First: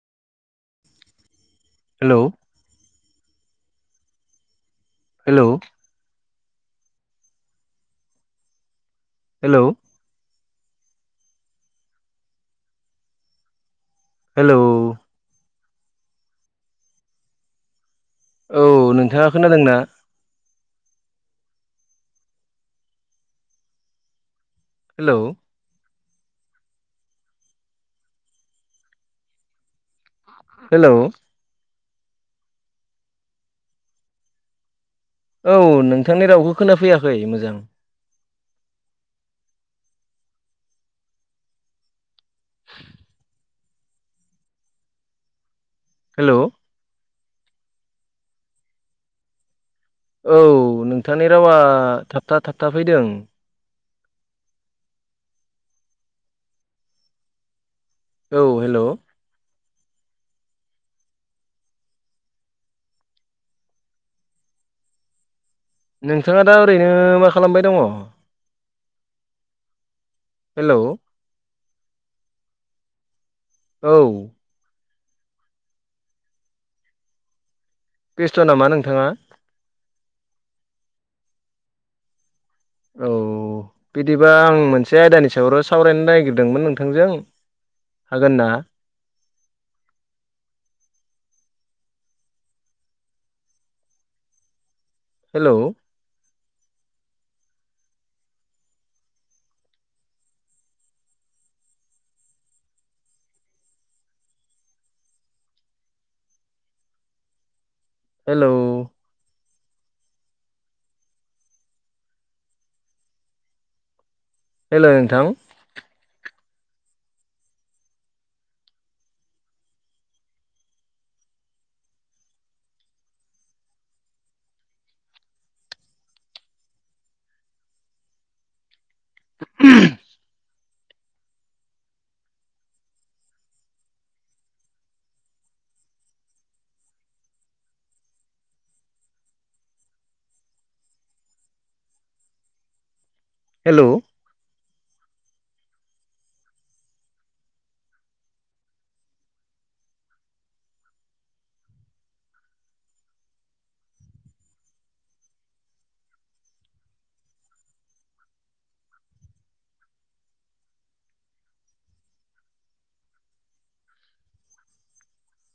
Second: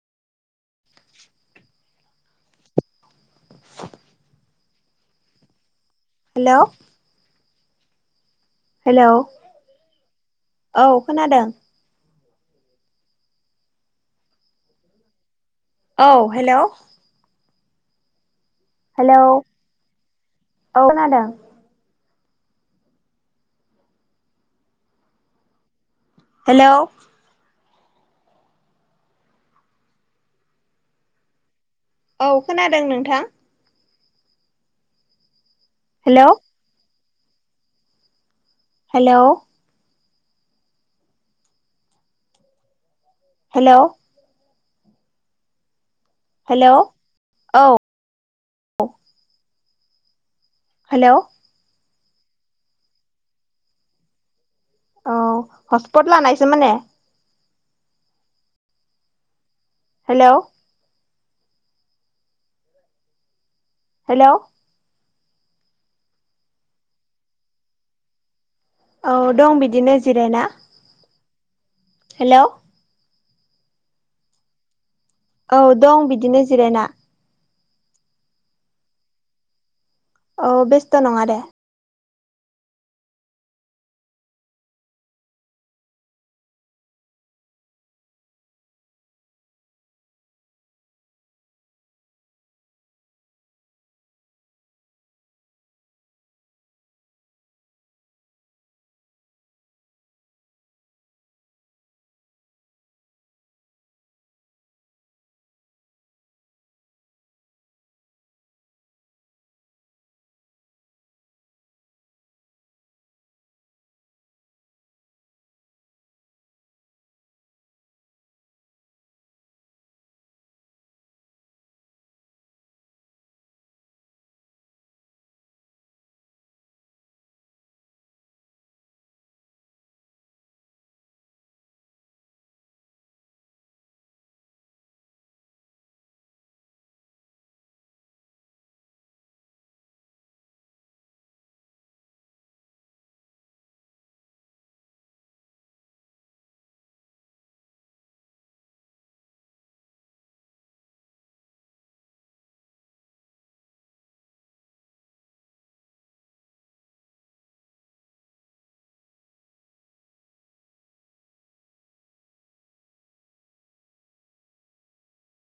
Hello. Hello. Hello. Hello. Hello. औ खोनादों। Hello. औ हेलौ। औ हेलौ नोंथाङा औ खोनादोंना खोनादों। हेलौ हेलौ हेलौ औ खोनादों नोंथां। औ हेलौ नोंथांनि रावखौ खोनाफैयाखै मोजां हेलौ [inaudible] हेलौ हेलौ हेलौ औ औ हेलौ नोंथांनि रावा थाबथा थाबथा फैदों औ हसपट लानायसो माने औ हेलौ हेलौ हेलौ नोंथाङा दा ओरैनो मा खालामबाय दङ? औ दं बिदिनो जिरायना। हेलौ हेलौ औ औ दं बिदिनो जिरायना। बेस्ट' नामा नोंथाङा? औ बेस्थ' नङा दे। औ बिदिबा आं मोनसे आयदानि सायावर' सावरायनो नागिरदोंमोन नोंथांजों हागोन ना? हेलौ हेलौ हेलै नोंथां उम हेलौ